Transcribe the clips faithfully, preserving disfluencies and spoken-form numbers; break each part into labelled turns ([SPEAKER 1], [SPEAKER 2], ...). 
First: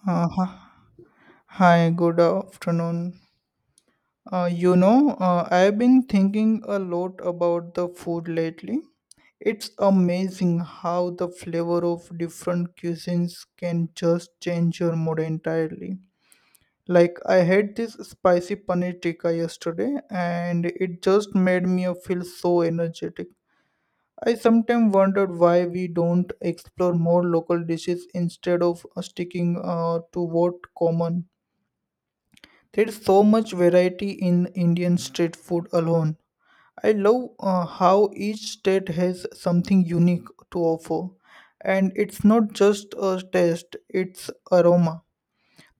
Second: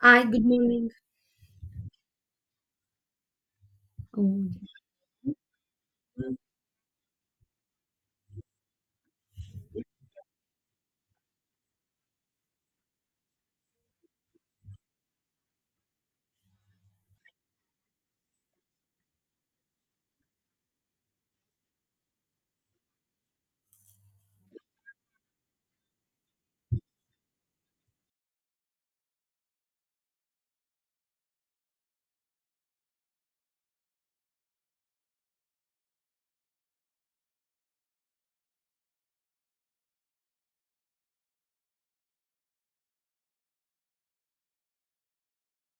[SPEAKER 1] Hi,
[SPEAKER 2] Uh, hi,
[SPEAKER 1] good morning.
[SPEAKER 2] hi, good afternoon. Uh,
[SPEAKER 1] Oh,
[SPEAKER 2] you know, uh, I've been
[SPEAKER 1] yeah.
[SPEAKER 2] thinking a lot about the food lately. It's amazing how the flavor of different cuisines can just change your mood entirely. Like, I had this spicy paneer tikka yesterday, and it just made me feel so energetic. I sometimes wondered why we don't explore more local dishes instead of uh, sticking uh, to what common. There's so much variety in Indian street food alone. I love uh, how each state has something unique to offer. And it's not just a taste, it's aroma,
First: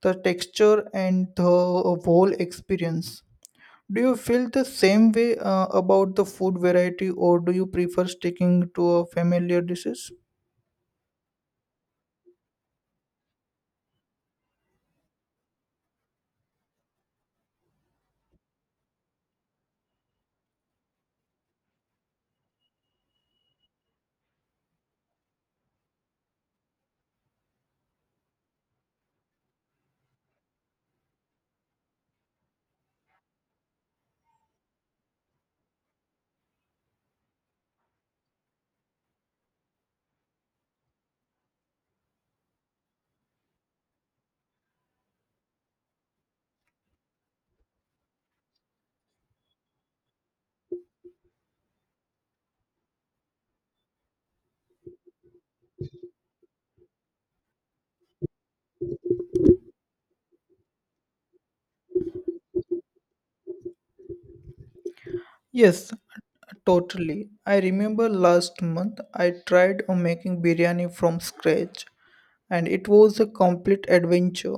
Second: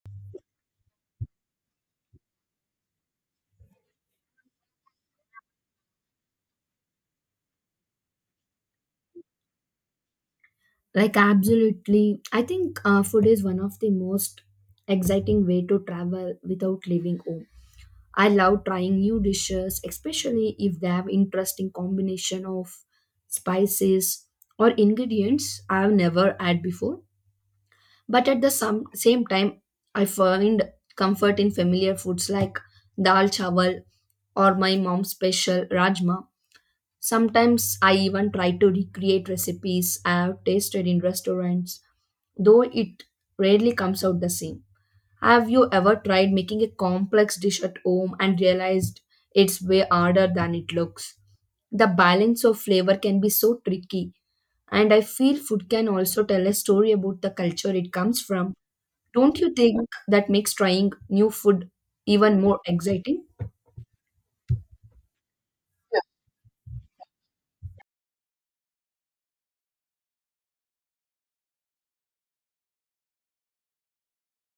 [SPEAKER 2] the texture, and the whole experience. Do you feel the same way uh, about the food variety, or do you prefer sticking to a familiar dishes?
[SPEAKER 1] like Absolutely. I think uh, food is one of the most exciting way to travel without leaving home. I love trying new dishes, especially if they have interesting combination of spices or ingredients I have never had before. But at the some, same time, I find comfort in familiar foods like dal chawal or my mom's special rajma. Sometimes I even try to recreate recipes I have tasted in restaurants, though it rarely comes out the same. Have you ever tried making a complex dish at home and realized it's way harder than it looks? The balance of flavor can be so tricky, and I feel food can also tell a story about the culture it comes from. Don't you think that makes trying new food even more exciting?
[SPEAKER 2] Yes, totally. I remember last month I tried uh, making biryani from scratch and it was a complete adventure.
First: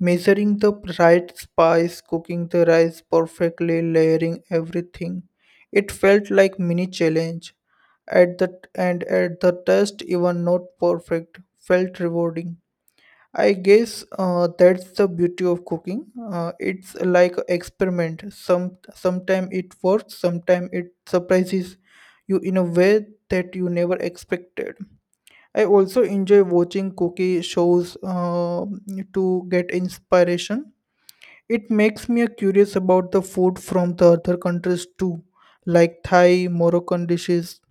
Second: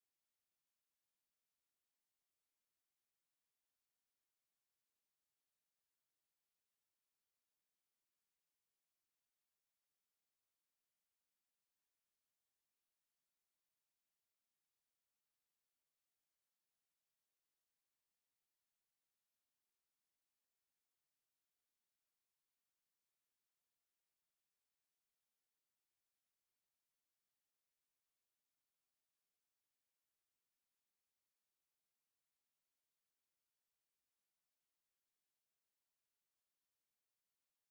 [SPEAKER 2] Measuring the right spice, cooking the rice perfectly, layering everything. It felt like mini challenge. At the and at the test even not perfect felt rewarding. I guess uh, that's the beauty of cooking. Uh, it's like a experiment. Some sometime it works, sometime it surprises you in a way that you never expected. I also enjoy watching cookie shows uh, to get inspiration. It makes me curious about the food from the other countries too, like Thai, Moroccan dishes,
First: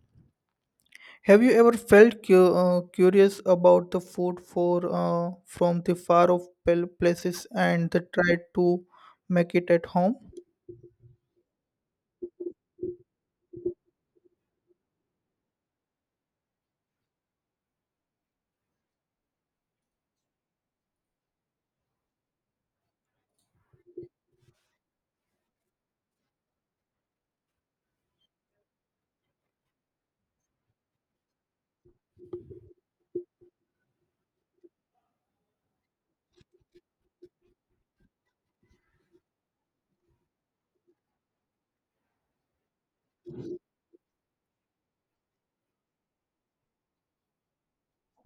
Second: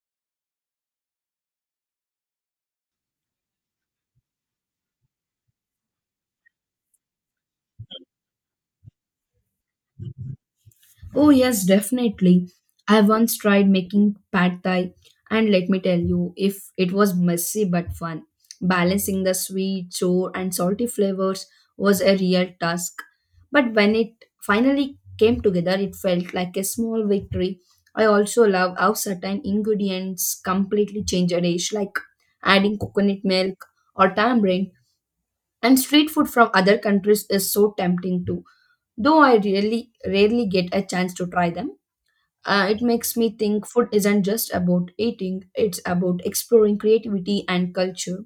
[SPEAKER 2] have you ever felt cu- uh, curious about the food for uh, from the far off pal- places and the tried to make it at home?
[SPEAKER 1] Oh, yes, definitely. I once tried making pad thai, and let me tell you, if it was messy but fun. Balancing the sweet, sour, and salty flavors was a real task. But when it finally came together, it felt like a small victory. I also love how certain ingredients completely change a dish, like adding coconut milk or tamarind. And street food from other countries is so tempting too, though I really rarely get a chance to try them. Uh, it makes me think food isn't just about eating, it's about exploring creativity and culture.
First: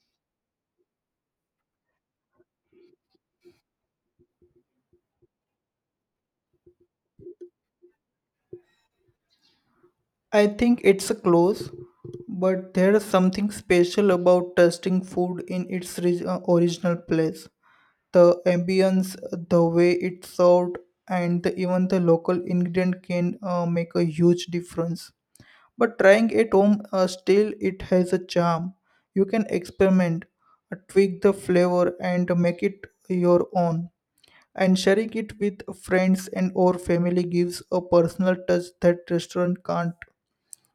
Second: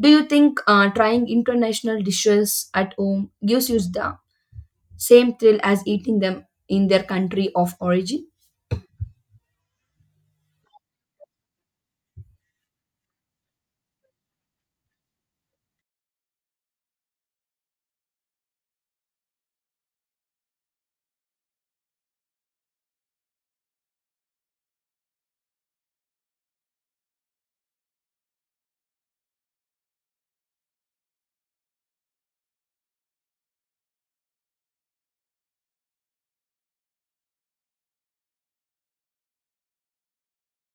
[SPEAKER 1] Do you think uh, trying international dishes at home gives you the same thrill as eating them in their country of origin?
[SPEAKER 2] I think it's a close, but there is something special about tasting food in its ri- uh, original place. The ambience, the way it's served, and the, even the local ingredient can uh, make a huge difference. But trying at home uh, still it has a charm. You can experiment, uh, tweak the flavor and make it your own. And sharing it with friends and or family gives a personal touch that restaurant can't.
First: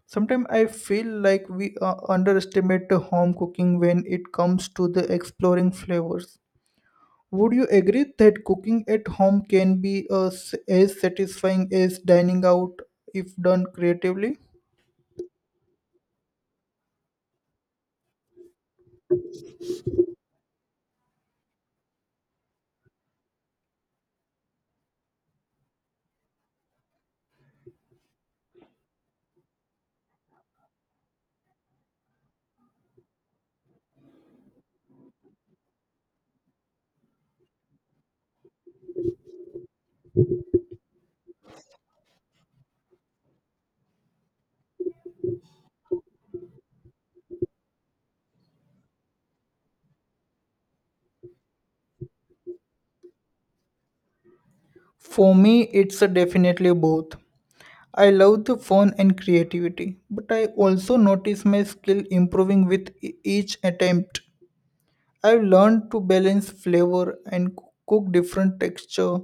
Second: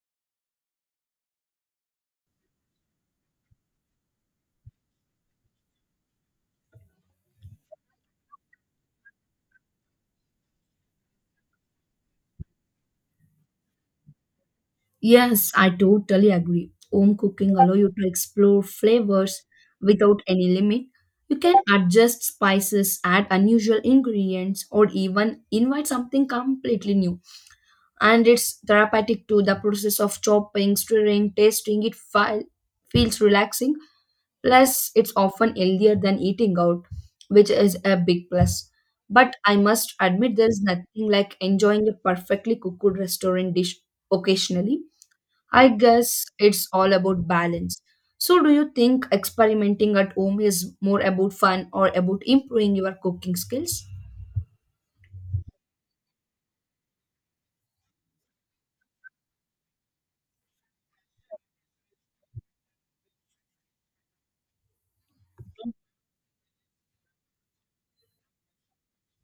[SPEAKER 2] Sometimes I feel like we uh, underestimate the home cooking when it comes to the exploring flavors. Would you agree that cooking at home can be uh, s- as satisfying as dining out if done creatively?
[SPEAKER 1] Yes, I totally agree. Home cooking allows you to explore flavors without any limit. You can adjust spices, add unusual ingredients, or even invite something completely new. And it's therapeutic too. The process of chopping, stirring, tasting it fi- feels relaxing. Plus, it's often healthier than eating out, which is a big plus. But I must admit, there's nothing like enjoying a perfectly cooked restaurant dish occasionally. I guess it's all about balance. So, do you think experimenting at home is more about fun or about improving your cooking skills?
[SPEAKER 2] For me, it's definitely both. I love the fun and creativity, but I also notice my skill improving with e- each attempt. I've learned to balance flavor and c- cook different texture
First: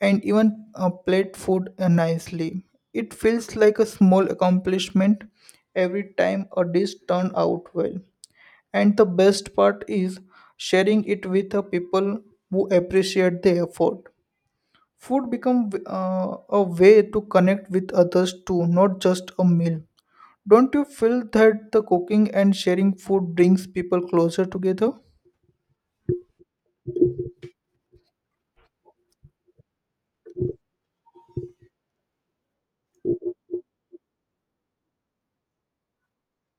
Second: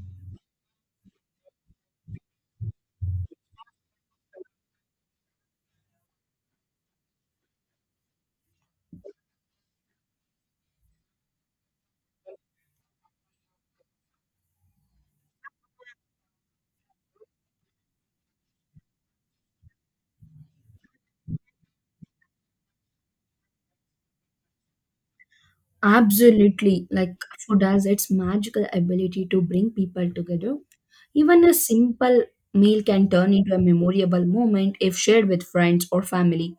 [SPEAKER 2] and even uh, plate food uh, nicely. It feels like a small accomplishment every time a dish turns out well. And the best part is sharing it with the people who appreciate the effort. Food become uh, a way to connect with others too, not just a meal. Don't you feel that the cooking and sharing food brings people closer together?
[SPEAKER 1] Absolutely. Like food has its magical ability to bring people together. Even a simple meal can turn into a memorable moment if shared with friends or family.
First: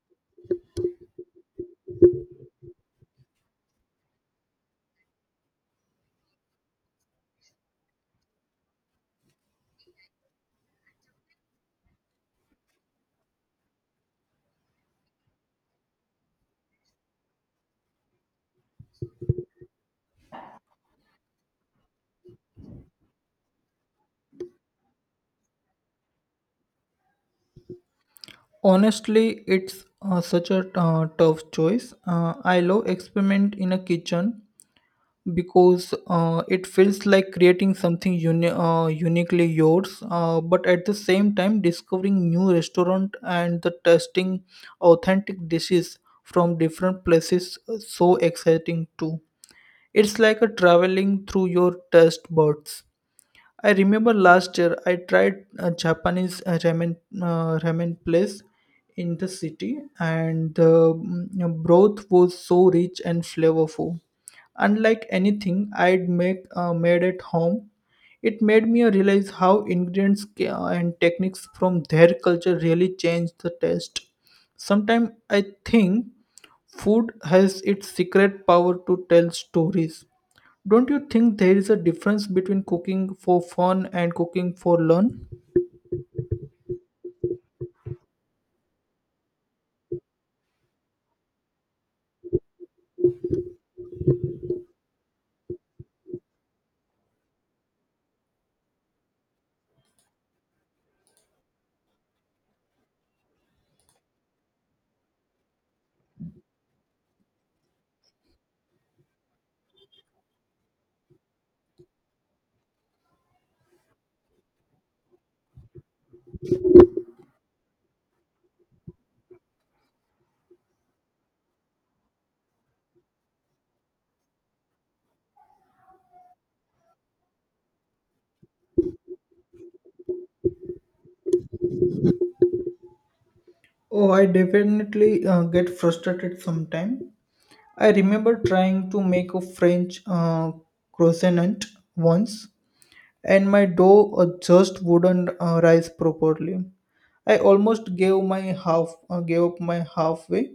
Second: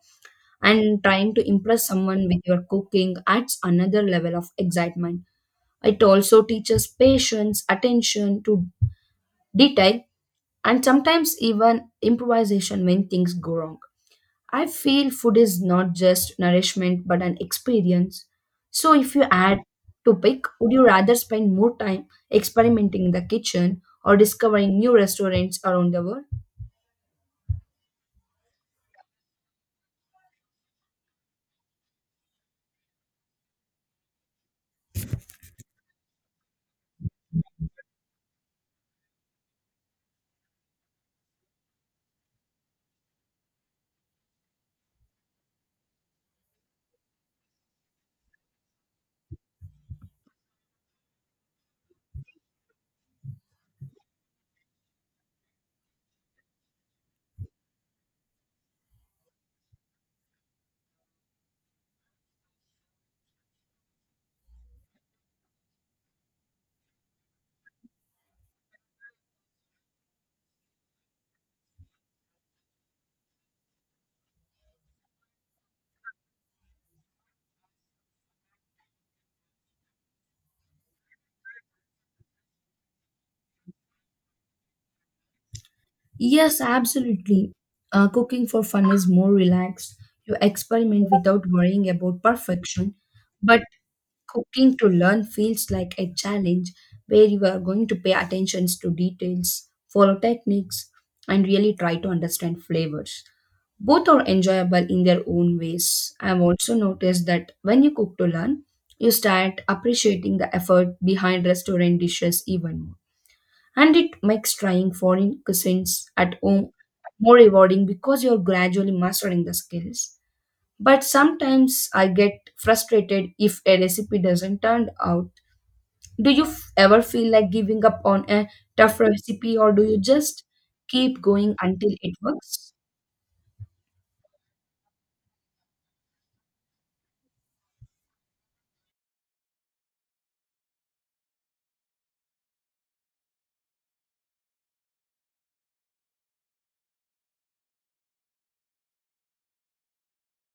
[SPEAKER 1] And trying to impress someone with your cooking adds another level of excitement. It also teaches patience, attention to detail, and sometimes even improvisation when things go wrong. I feel food is not just nourishment but an experience. So, if you had to pick, would you rather spend more time experimenting in the kitchen or discovering new restaurants around the world?
[SPEAKER 2] Honestly, it's uh, such a uh, tough choice. Uh, I love experiment in a kitchen, because uh, it feels like creating something uni- uh, uniquely yours uh, but at the same time discovering new restaurant and the testing authentic dishes from different places uh, so exciting too. It's like a traveling through your taste buds. I remember last year I tried a Japanese uh, ramen uh, ramen place in the city, and the mm, broth was so rich and flavorful, unlike anything I'd make uh, made at home. It made me realize how ingredients ca- and techniques from their culture really change the taste. Sometimes I think food has its secret power to tell stories. Don't you think there is a difference between cooking for fun and cooking for learn?
[SPEAKER 1] Yes, absolutely. Uh, cooking for fun is more relaxed. You experiment without worrying about perfection. But cooking to learn feels like a challenge where you are going to pay attention to details, follow techniques, and really try to understand flavors. Both are enjoyable in their own ways. I've also noticed that when you cook to learn, you start appreciating the effort behind restaurant dishes even more. And it makes trying foreign cuisines at home more rewarding because you're gradually mastering the skills. But sometimes I get frustrated if a recipe doesn't turn out. Do you f- ever feel like giving up on a tough recipe, or do you just keep going until it works?
[SPEAKER 2] Oh, I definitely uh, get frustrated sometimes. I remember trying to make a French uh, croissant once, and my dough uh, just wouldn't uh, rise properly. I almost gave my half uh, gave up my halfway,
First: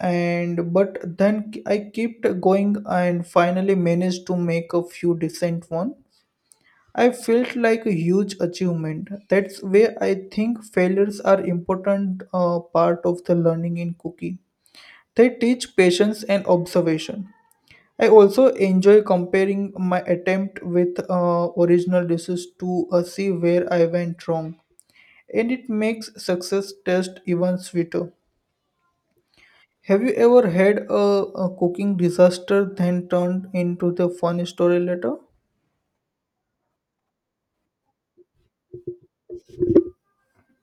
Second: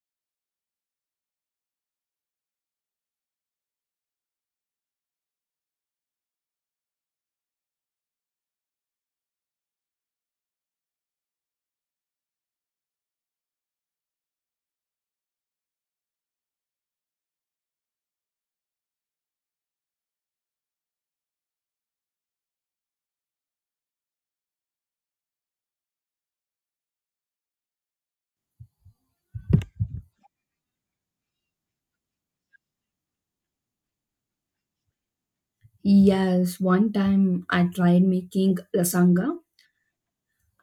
[SPEAKER 2] and but then I kept going and finally managed to make a few decent one. I felt like a huge achievement. That's where I think failures are important uh, part of the learning in cooking. They teach patience and observation. I also enjoy comparing my attempt with uh, original dishes to uh, see where I went wrong, and it makes success taste even sweeter. Have you ever had a, a cooking disaster then turned into the funny story later?
[SPEAKER 1] Yes, one time I tried making lasagna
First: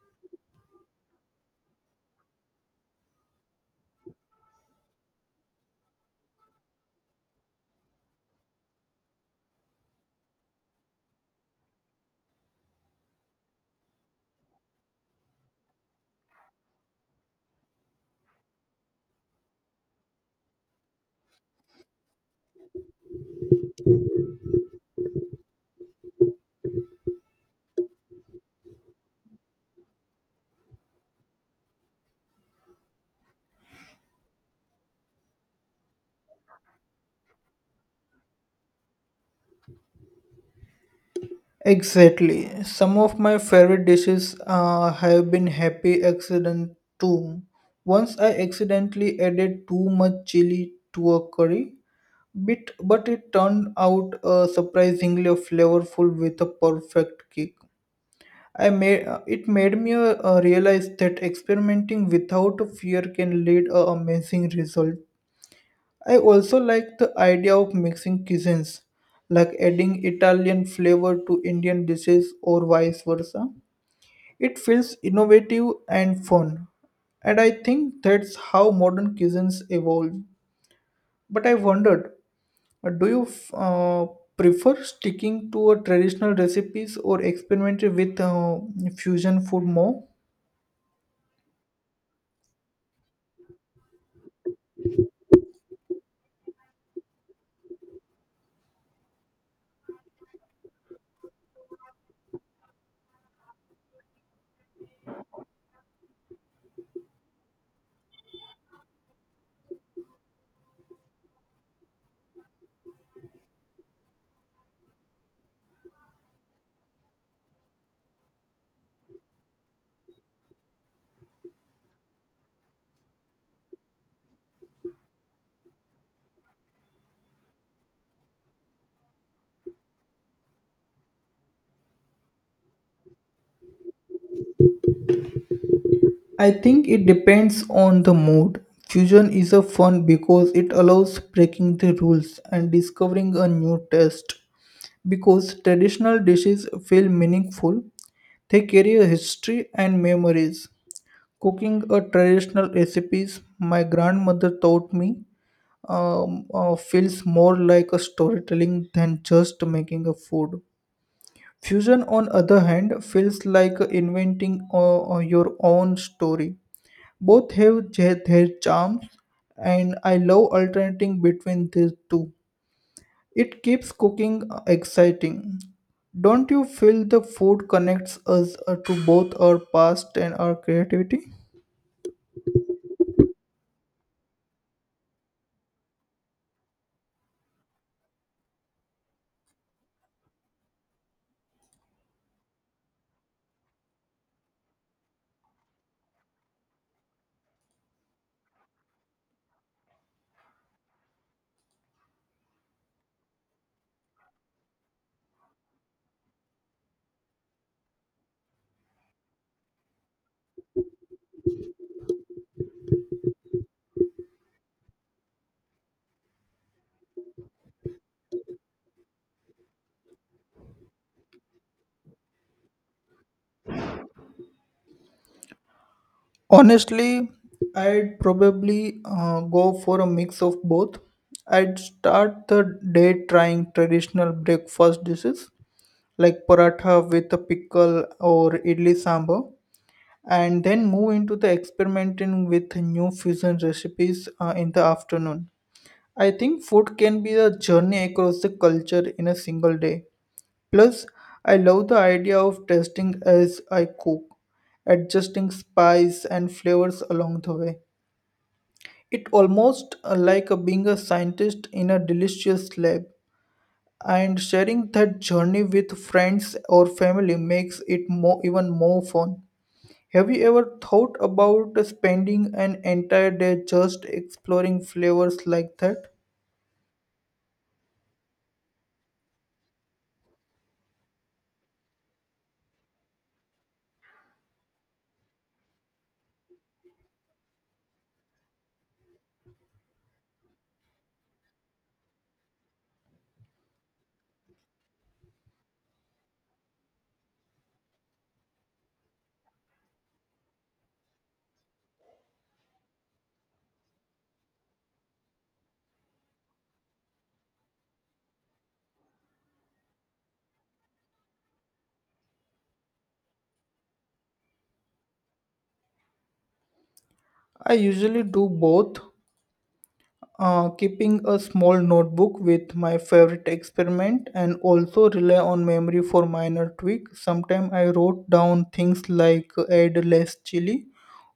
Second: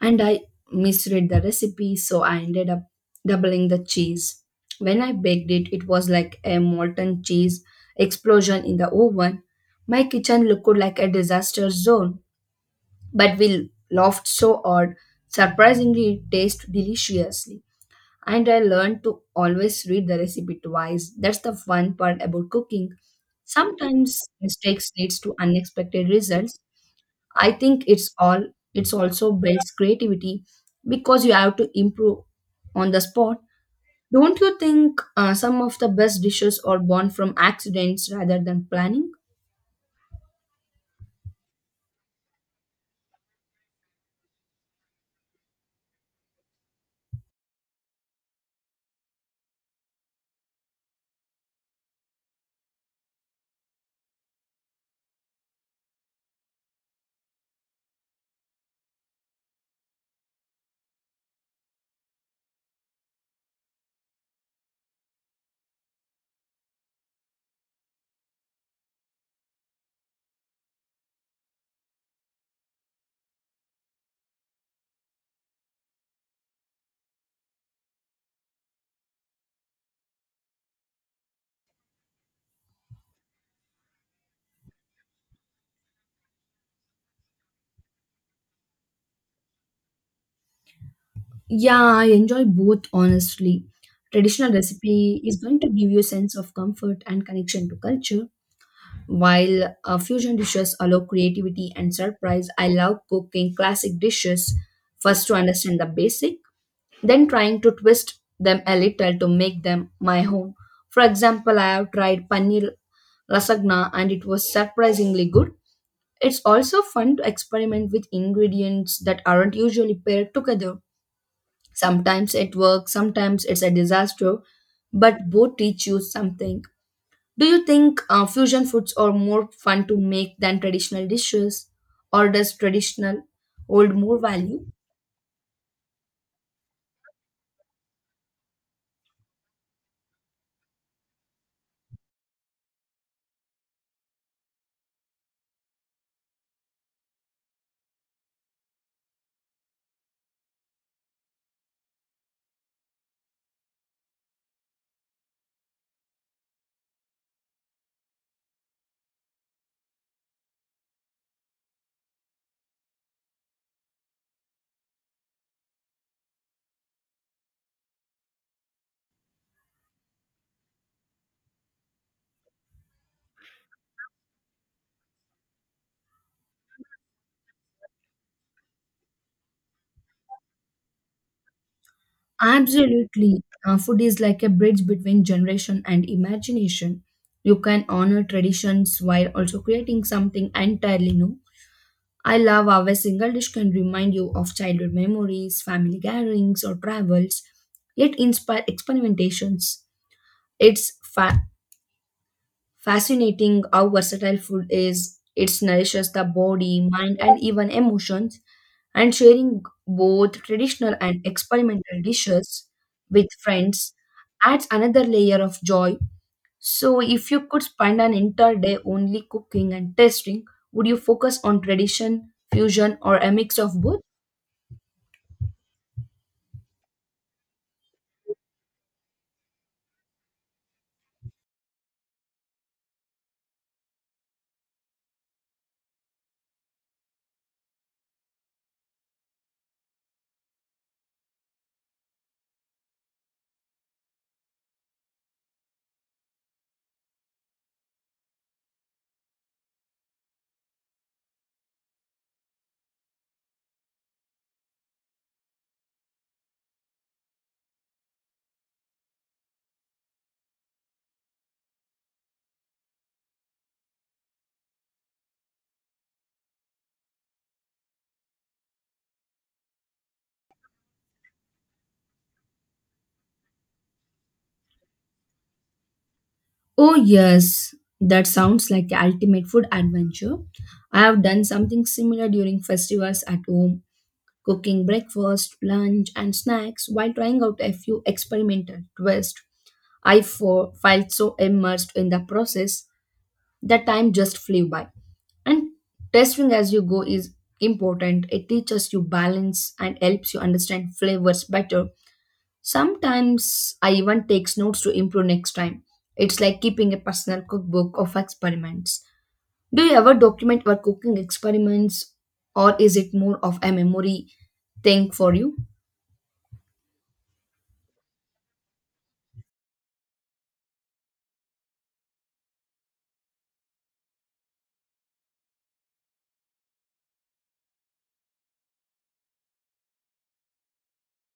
[SPEAKER 1] and I misread the recipe, so I ended up doubling the cheese. When I baked it, it was like a molten cheese explosion in the oven. My kitchen looked like a disaster zone, but we laughed so hard. Surprisingly, it tasted deliciously. And I learned to always read the recipe twice. That's the fun part about cooking. Sometimes mistakes leads to unexpected results. I think it's all it's also builds creativity because you have to improve on the spot. Don't you think uh, some of the best dishes are born from accidents rather than planning?
[SPEAKER 2] Exactly. Some of my favorite dishes uh, have been happy accident too. Once I accidentally added too much chili to a curry, bit, but it turned out uh, surprisingly flavorful with a perfect kick. I made it made me uh, realize that experimenting without fear can lead a amazing result. I also like the idea of mixing cuisines, like adding Italian flavor to Indian dishes or vice versa. It feels innovative and fun, and I think that's how modern cuisines evolve. But I wondered, uh, do you f- uh, prefer sticking to a traditional recipes or experimenting with uh, fusion food more?
[SPEAKER 1] Yeah, I enjoy both honestly. Traditional recipe is going to give you a sense of comfort and connection to culture, while uh, fusion dishes allow creativity and surprise. I love cooking classic dishes first to understand the basic, then trying to twist them a little to make them my own. For example, I have tried paneer lasagna and it was surprisingly good. It's also fun to experiment with ingredients that aren't usually paired together. Sometimes it works, sometimes it's a disaster, but both teach you something. Do you think uh, fusion foods are more fun to make than traditional dishes, or does traditional hold more value?
[SPEAKER 2] I think it depends on the mood. Fusion is a fun because it allows breaking the rules and discovering a new taste. Because traditional dishes feel meaningful, they carry a history and memories. Cooking a traditional recipes my grandmother taught me um, uh, feels more like a storytelling than just making a food. Fusion, on other hand, feels like inventing uh, uh, your own story. Both have their, their charms, and I love alternating between these two. It keeps cooking uh, exciting. Don't you feel the food connects us uh, to both our past and our creativity?
[SPEAKER 1] Absolutely. Uh, food is like a bridge between generation and imagination. You can honor traditions while also creating something entirely new. I love how a single dish can remind you of childhood memories, family gatherings, or travels, yet inspire experimentations. It's fa- fascinating how versatile food is. It nourishes the body, mind, and even emotions, and sharing both traditional and experimental dishes with friends adds another layer of joy. So, if you could spend an entire day only cooking and tasting, would you focus on tradition, fusion, or a mix of both?
[SPEAKER 2] Honestly, I'd probably uh, go for a mix of both. I'd start the day trying traditional breakfast dishes like paratha with a pickle or idli sambar, and then move into the experimenting with new fusion recipes uh, in the afternoon. I think food can be a journey across the culture in a single day. Plus, I love the idea of testing as I cook, adjusting spice and flavors along the way. It almost uh, like a, being a scientist in a delicious lab, and sharing that journey with friends or family makes it more even more fun. Have you ever thought about spending an entire day just exploring flavors like that?
[SPEAKER 1] Oh, yes, that sounds like the ultimate food adventure. I have done something similar during festivals at home, cooking breakfast, lunch, and snacks while trying out a few experimental twists. I fo- felt so immersed in the process that time just flew by. And testing as you go is important. It teaches you balance and helps you understand flavors better. Sometimes I even takes notes to improve next time. It's like keeping a personal cookbook of experiments. Do you ever document your cooking experiments, or is it more of a memory thing for you?
[SPEAKER 2] I usually do both. Uh, keeping a small notebook with my favorite experiment and also rely on memory for minor tweak. Sometimes I wrote down things like add less chili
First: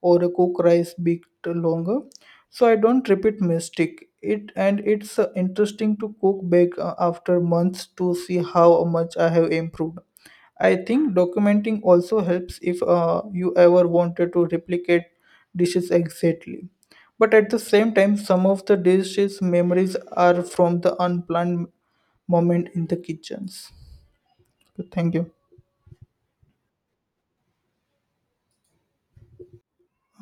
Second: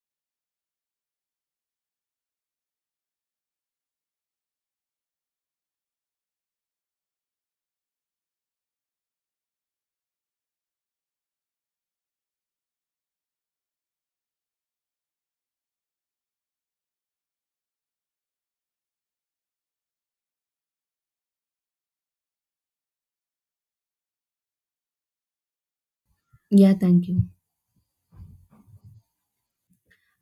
[SPEAKER 2] or cook rice bit longer, so I don't repeat mistake. It and it's uh, interesting to cook back uh, after months to see how much I have improved. I think documenting also helps if uh, you ever wanted to replicate dishes exactly. But at the same time, some of the dishes' memories are from the unplanned moment in the kitchens. Okay, thank you.
[SPEAKER 1] Yeah, thank you.